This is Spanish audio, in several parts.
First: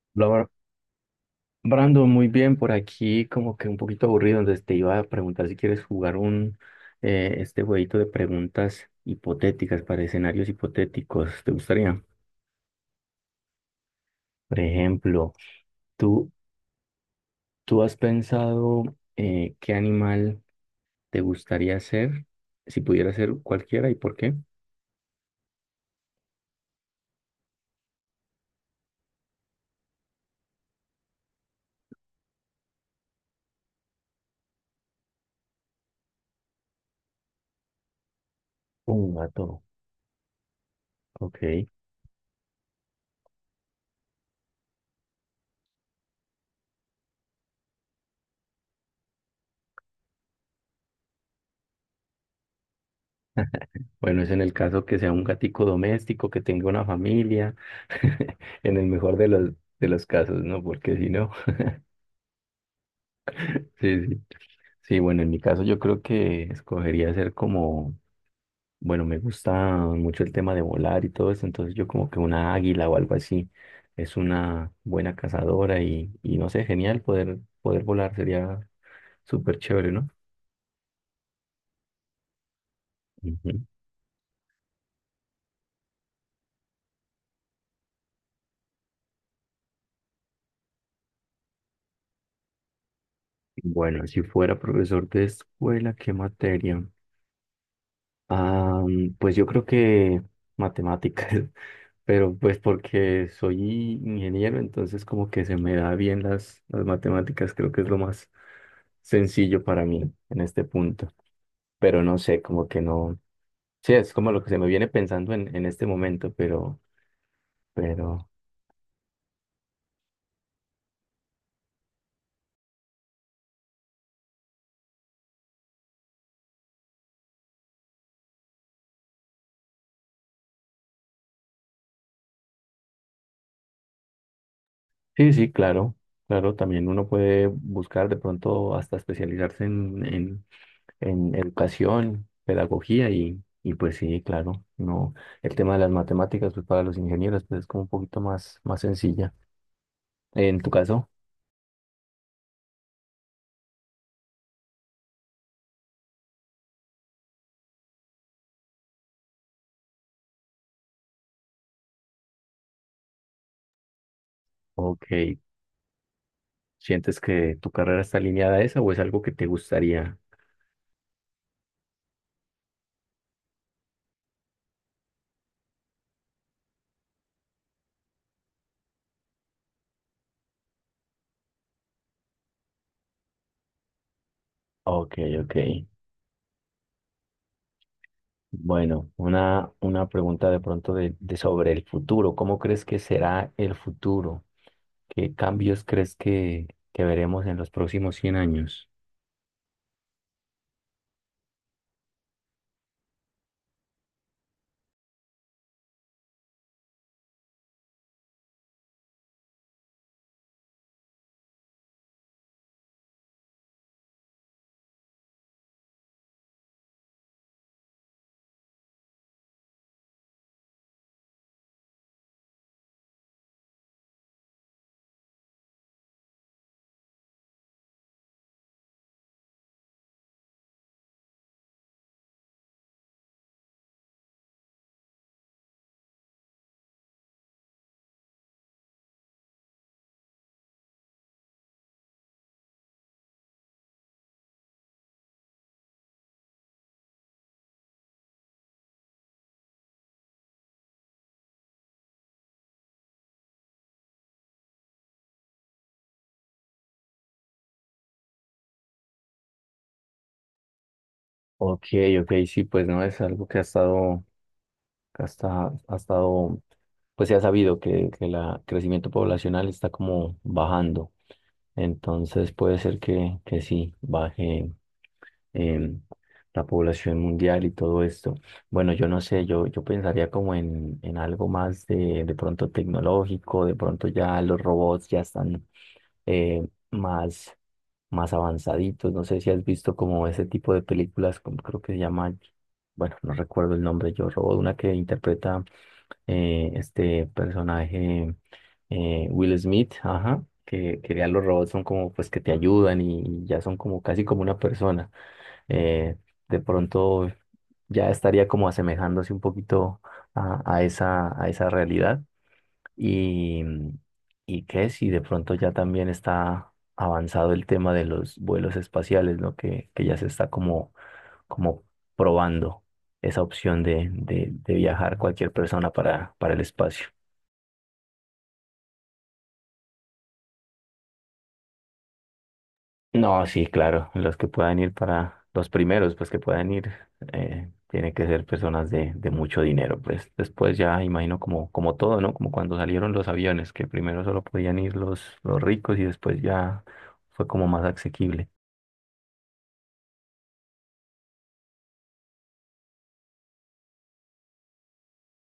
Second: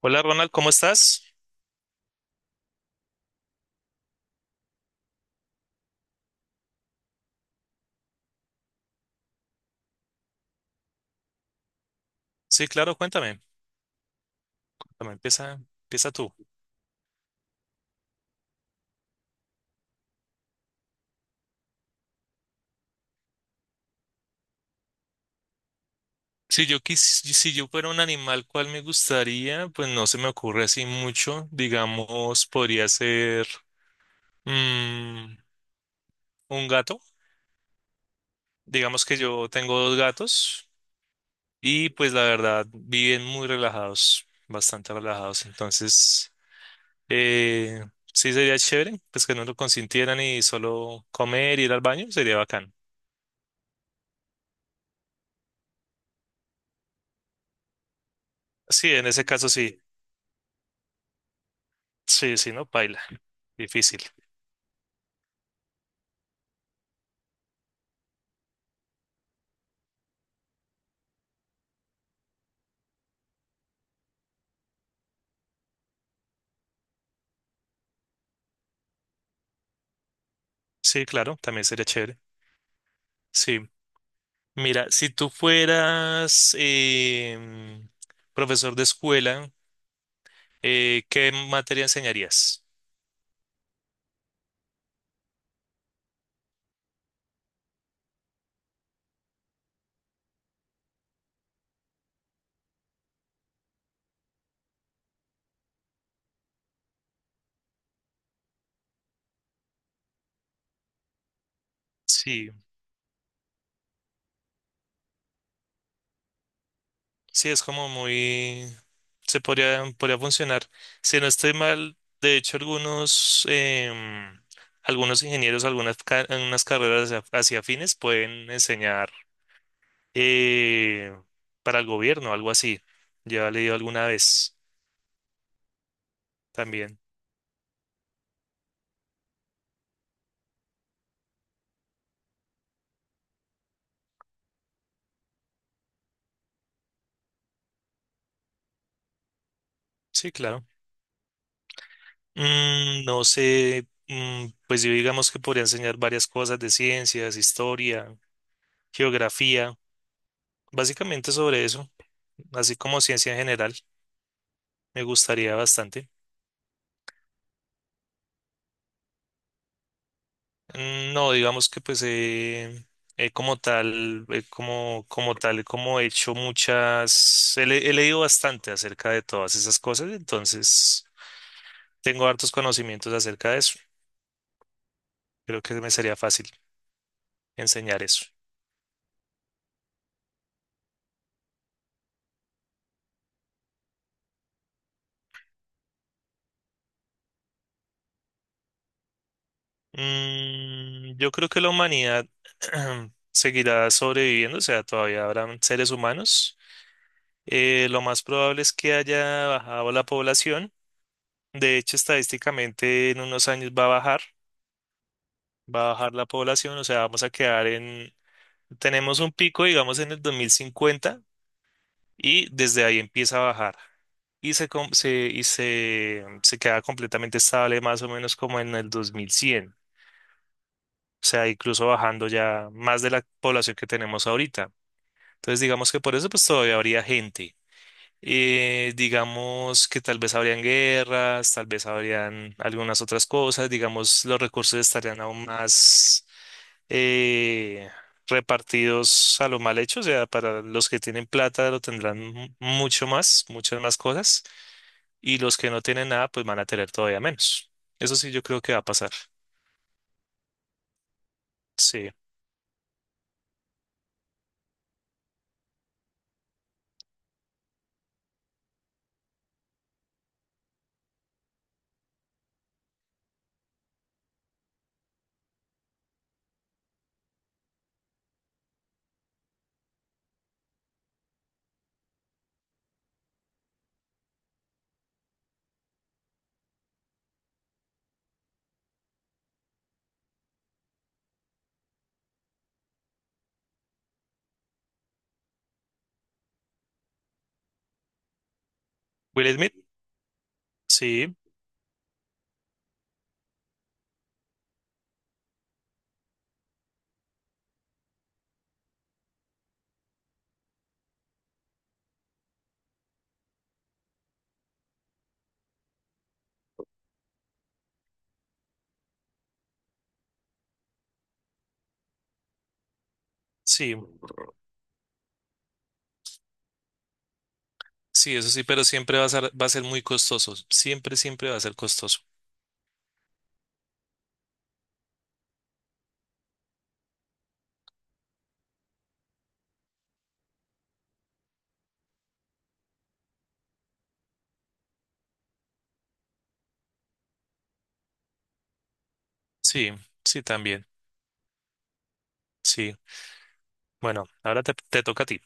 Hola Bla- Ronald, ¿cómo estás? Brando, muy bien, por aquí como que un poquito aburrido, entonces te iba a preguntar si quieres jugar un este jueguito de preguntas hipotéticas para escenarios hipotéticos, ¿te gustaría? Sí, claro, cuéntame. Por Cuéntame, ejemplo, empieza tú. ¿tú, tú has pensado ¿qué animal te gustaría ser si pudiera ser cualquiera y por qué? Si yo quis- si yo fuera un animal, ¿cuál me gustaría? Pues no se me ocurre así mucho. Digamos, podría ser mm, un gato. Un Digamos que gato. yo tengo dos gatos Ok. y pues la verdad viven muy relajados, bastante relajados. Entonces, eh, sí sería chévere, pues que no lo consintieran y solo comer, ir al baño, sería bacán. Bueno, es en el caso que sea un gatico doméstico, que tenga una familia, en el Sí, en mejor ese caso sí. de los casos, ¿no? Porque si no, Sí, sí, no, paila. Difícil. sí, sí. Sí, bueno, en mi caso yo creo que escogería ser como, bueno, me gusta mucho el tema de volar y todo eso, entonces yo como que una águila o algo así es una buena cazadora y no sé, genial poder, poder volar, sería súper chévere, ¿no? Sí, claro, también sería chévere. Ujú. Sí. Mira, si tú fueras profesor de escuela, ¿qué materia enseñarías? Bueno, si fuera profesor de escuela, ¿qué materia? Ah, mm, pues yo creo que matemáticas, pero pues porque soy ingeniero, entonces como que se me da bien las matemáticas, creo que es lo más sencillo para mí en este punto, pero no sé, Sí, como que no, sí, es como lo que se me viene pensando en este momento, sí, es como pero, muy... Se podría, podría funcionar. Si no estoy mal, de hecho, algunos, algunos ingenieros, unas carreras hacia afines pueden enseñar eh, para el gobierno, algo así. Ya he leído alguna vez sí, sí, claro, claro, también también. uno puede buscar de pronto hasta especializarse en educación, pedagogía y pues sí, claro, no, el tema de las matemáticas, pues para los ingenieros, pues es como un poquito más, más sencilla. Sí, En claro. tu caso, No sé, pues yo digamos que podría enseñar varias cosas de ciencias, historia, geografía, básicamente sobre eso, así como ciencia en general, me ok, gustaría bastante. ¿sientes que tu carrera está alineada a esa o es algo que te gustaría? No, digamos que pues como tal, como tal, como he hecho muchas, he leído bastante acerca de todas esas cosas, entonces tengo hartos conocimientos acerca de eso. Ok, ok. Creo que me sería fácil enseñar eso. Bueno, una pregunta de pronto de sobre el futuro. ¿Cómo crees que será el futuro? ¿Qué cambios crees que veremos en los próximos 100 años? Yo creo que la humanidad seguirá sobreviviendo, o sea, todavía habrán seres humanos. Lo más probable es que haya bajado la población. De hecho, estadísticamente en unos años va a bajar la población, o sea, vamos a quedar en, tenemos un pico, digamos, en el 2050, y desde ahí empieza a bajar. Y se, com- se- y se, se queda completamente estable más o menos como en el 2100. Sea, incluso bajando ya más de la población que tenemos ahorita. Entonces, digamos que por eso pues todavía habría gente. Digamos que tal vez habrían guerras, tal vez habrían algunas otras cosas, digamos los recursos estarían aún más eh, repartidos a lo mal hecho, o sea, para los que tienen plata lo tendrán mucho más, muchas más cosas, y los que no tienen nada pues van a tener todavía menos. Eso sí yo creo que va a pasar. Ok, Sí. ok, sí, pues no es algo que ha estado, que hasta, ha estado, pues se ha sabido que el crecimiento poblacional está como bajando. Entonces puede ser que sí, baje em, la población mundial y todo esto. Bueno, yo no sé, yo pensaría como en algo más de pronto tecnológico, de pronto ya los robots ya están eh, más, más avanzaditos. No sé si has visto como ese tipo de películas, como creo que se llama, bueno, no recuerdo el nombre, Yo Robot, una que interpreta este personaje Will Will Smith, Smith, ajá. Que ya sí, los robots son como pues que te ayudan y ya son como casi como una persona eh, de pronto ya estaría como asemejándose un poquito a esa realidad. Y, y que si de pronto ya también está avanzado el tema de los vuelos espaciales, ¿no? Que ya se está como, como probando esa opción sí. De viajar cualquier persona para el espacio. Sí, eso sí, pero siempre va a ser muy costoso. Siempre, siempre va a ser costoso. No, sí, claro, los que puedan ir para los primeros, pues que puedan ir, tienen que ser personas de mucho dinero, pues después ya imagino como, como todo, ¿no? Como cuando salieron los aviones, que primero solo podían ir los ricos y después ya fue como más asequible. Sí, sí, también. Sí. Bueno, ahora te toca a ti.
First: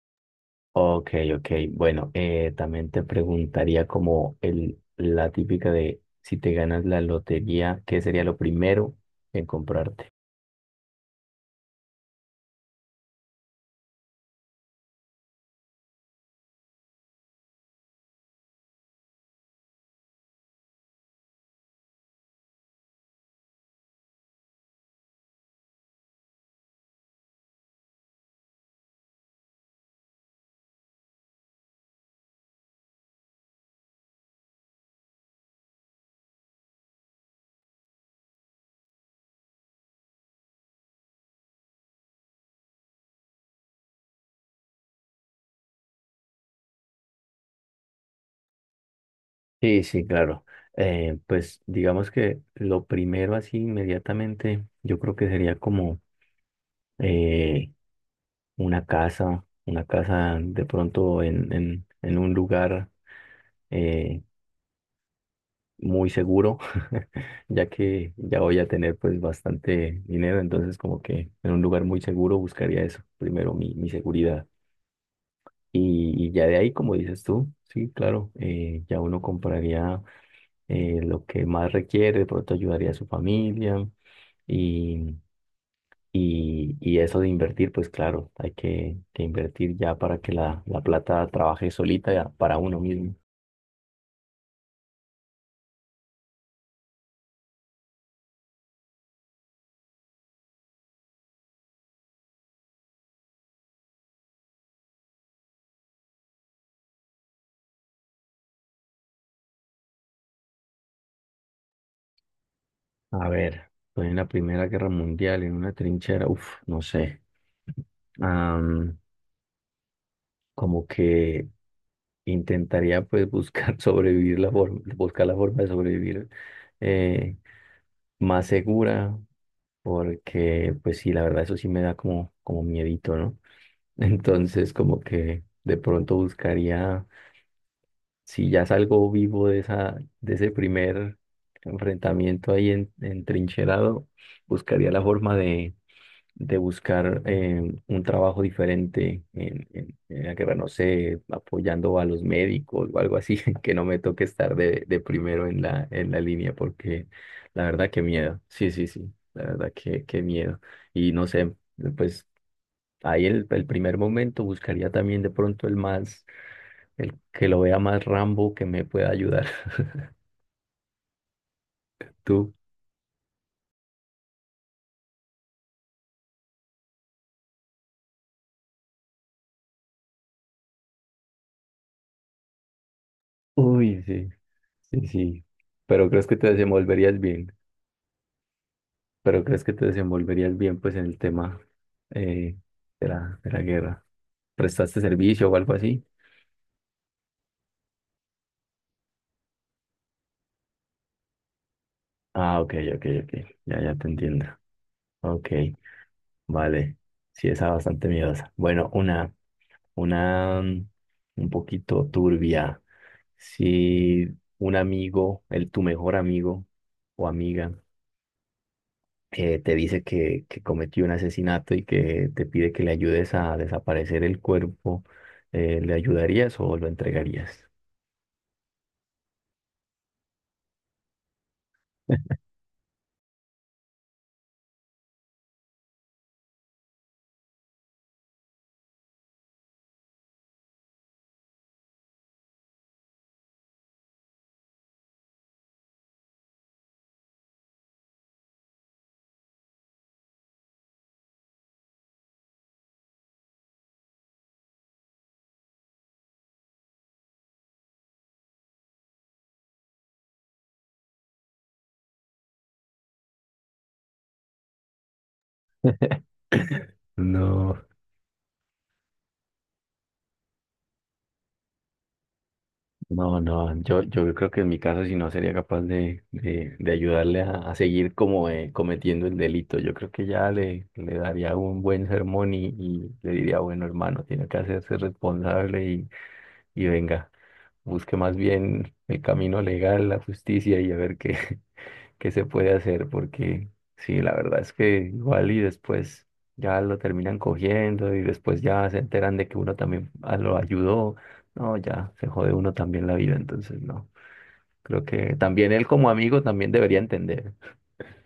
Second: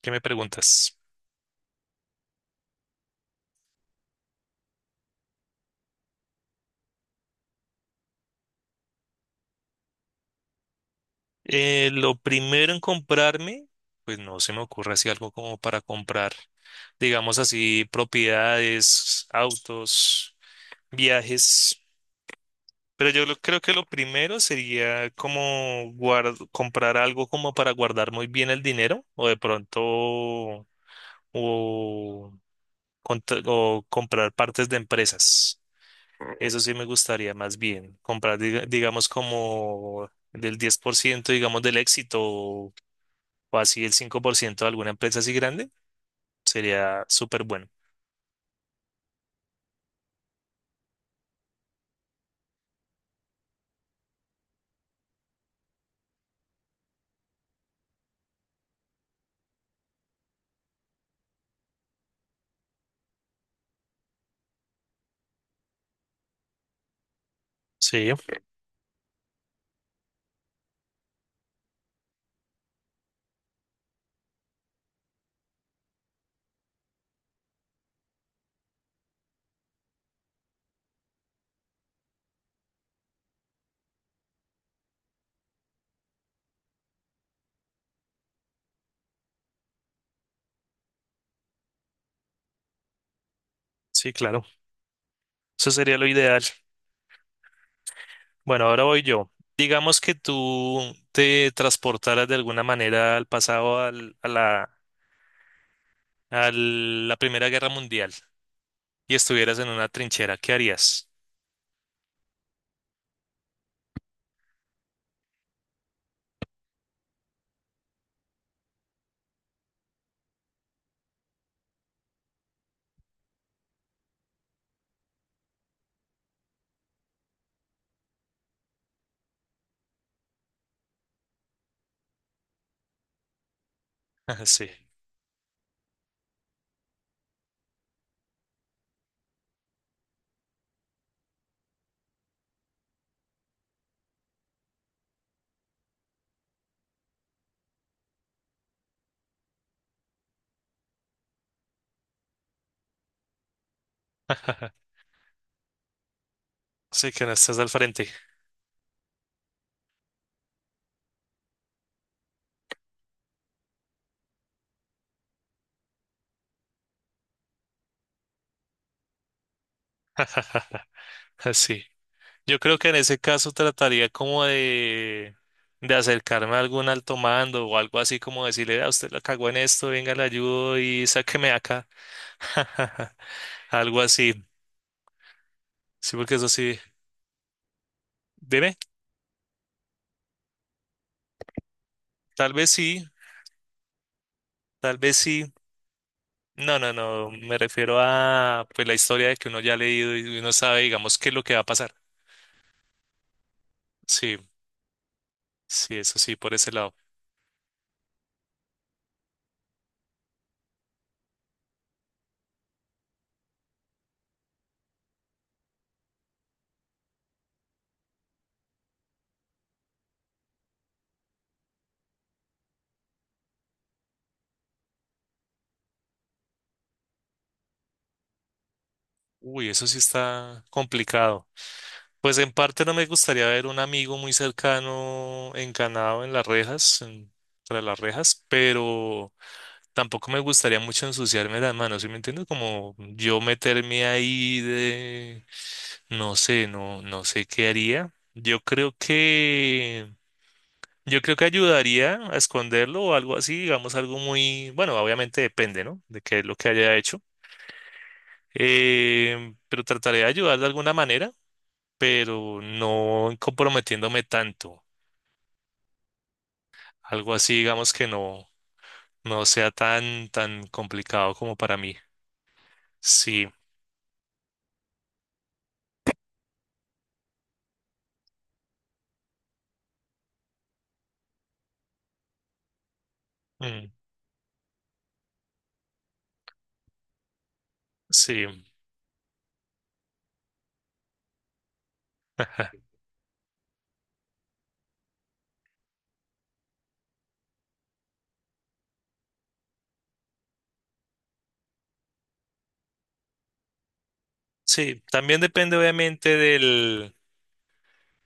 ¿Qué me preguntas? Ok, ok, bueno, también te preguntaría como el, la típica de si te ganas la lotería, ¿qué sería lo primero en comprarte? Lo primero en comprarme, pues no se me ocurre así algo como para comprar, digamos así, propiedades, autos, viajes. Pero creo que lo primero sería como comprar algo como para guardar muy bien el dinero o de pronto o o comprar partes de empresas. Eso sí me gustaría más bien. Comprar, digamos, como del 10% digamos, del éxito o así el 5% de alguna empresa así grande. Sería súper bueno. Sí, sí, claro. Pues digamos que lo primero así inmediatamente, yo creo que sería como eh, una casa de pronto en un lugar eh, muy seguro, ya Sí, que ya voy a tener pues bastante dinero, entonces como que en un lugar muy seguro buscaría eso, primero mi, mi seguridad. Y ya de ahí, como dices tú, sí, claro, ya uno compraría lo que más requiere, de pronto ayudaría a su familia y, y eso de invertir, pues claro, hay que invertir ya para que la plata trabaje solita ya para uno mismo. sí, claro. Eso sería lo ideal. Bueno, ahora voy yo. Digamos que tú te transportaras de alguna manera al pasado, a la Primera Guerra Mundial y estuvieras en una trinchera. ¿Qué harías? A ver, estoy en la Primera Guerra Mundial, en una trinchera, uff, no sé, am, como que intentaría pues buscar sobrevivir la forma, buscar la forma de sobrevivir eh, más segura, porque pues sí, la verdad eso sí me da como, como miedito, ¿no? Sí. Entonces, como que de pronto buscaría, si ya salgo vivo de esa, de ese primer enfrentamiento ahí en, entrincherado, buscaría la forma de buscar un trabajo diferente en, en la guerra, no sé, apoyando a los médicos o algo así, que no me toque estar de primero en la línea, porque Sí, que no estás la al verdad que frente. miedo. Sí, sí, sí, la verdad que miedo. Y no sé, pues. Ahí el primer momento buscaría también de pronto el más, el que lo vea más Rambo que me pueda ayudar. Sí, Tú. yo creo que en ese caso trataría como de acercarme a algún alto mando o algo así como decirle, a usted la cagó en esto, venga, le ayudo y sáqueme de acá. Algo Uy, sí, así. sí, sí. Pero Sí, crees porque que eso te sí. desenvolverías bien. Dime, Pero crees que te desenvolverías bien pues en el tema tal eh, vez sí, de la guerra. tal ¿Prestaste vez servicio sí. o algo así? No, no, no, me refiero a pues la historia de que uno ya ha leído y uno sabe, digamos, qué es lo que va a pasar. Ah, ok, ok, ok. Ya, ya te Sí, entiendo. Ok, sí, eso sí, por ese lado. vale. Sí, esa bastante miedosa. Bueno, una un poquito turbia. Si un amigo, el tu mejor amigo o amiga, te dice que cometió un asesinato y que te pide que le ayudes a desaparecer el cuerpo, ¿le ayudarías o lo entregarías? Uy, eso sí está complicado. Pues en parte no me gustaría ver un amigo muy cercano encanado en las rejas, tras las rejas, pero tampoco me gustaría mucho ensuciarme las manos, ¿sí me entiendes? Como yo meterme ahí de, no sé, no, no sé qué haría. Yo creo que ayudaría a esconderlo o algo así, digamos algo muy, bueno, obviamente depende, ¿no? De qué es lo que haya hecho. Pero trataré de ayudar de alguna manera pero no comprometiéndome tanto. Algo así, No, digamos que no, no sea tan, tan complicado como para mí. no, Sí, no, yo creo que en mi caso si no sería capaz de ayudarle a seguir como cometiendo el delito. Yo creo que ya le daría un buen sermón y le diría, bueno, mm, hermano, tiene que hacerse responsable y venga. Busque más sí. bien el camino legal, la justicia y a ver qué, qué se puede Ajá. hacer, porque sí, la verdad es que igual y después ya lo terminan cogiendo y después ya se enteran de que uno también ah, lo ayudó, no, ya se jode uno también la vida, entonces no, Sí, creo que también también depende él como obviamente amigo también debería del... entender.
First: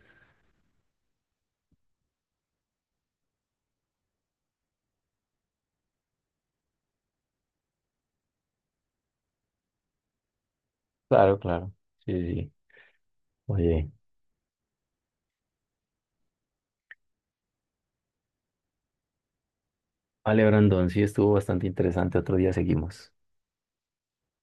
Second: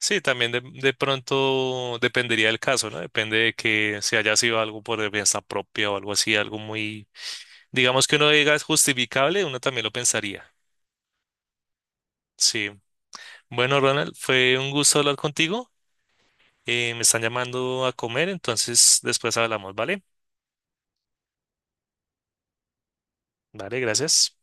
Sí, también de pronto dependería del caso, ¿no? Depende de que si haya sido algo por defensa propia o algo así, algo muy, digamos que uno diga es justificable, uno también lo pensaría. Claro, claro, sí, sí. Sí. Bueno, Oye, Ronald, fue un gusto hablar contigo. Me están llamando a comer, entonces después hablamos, ¿vale? vale, Brandon, sí estuvo bastante interesante, otro día seguimos. Vale, gracias.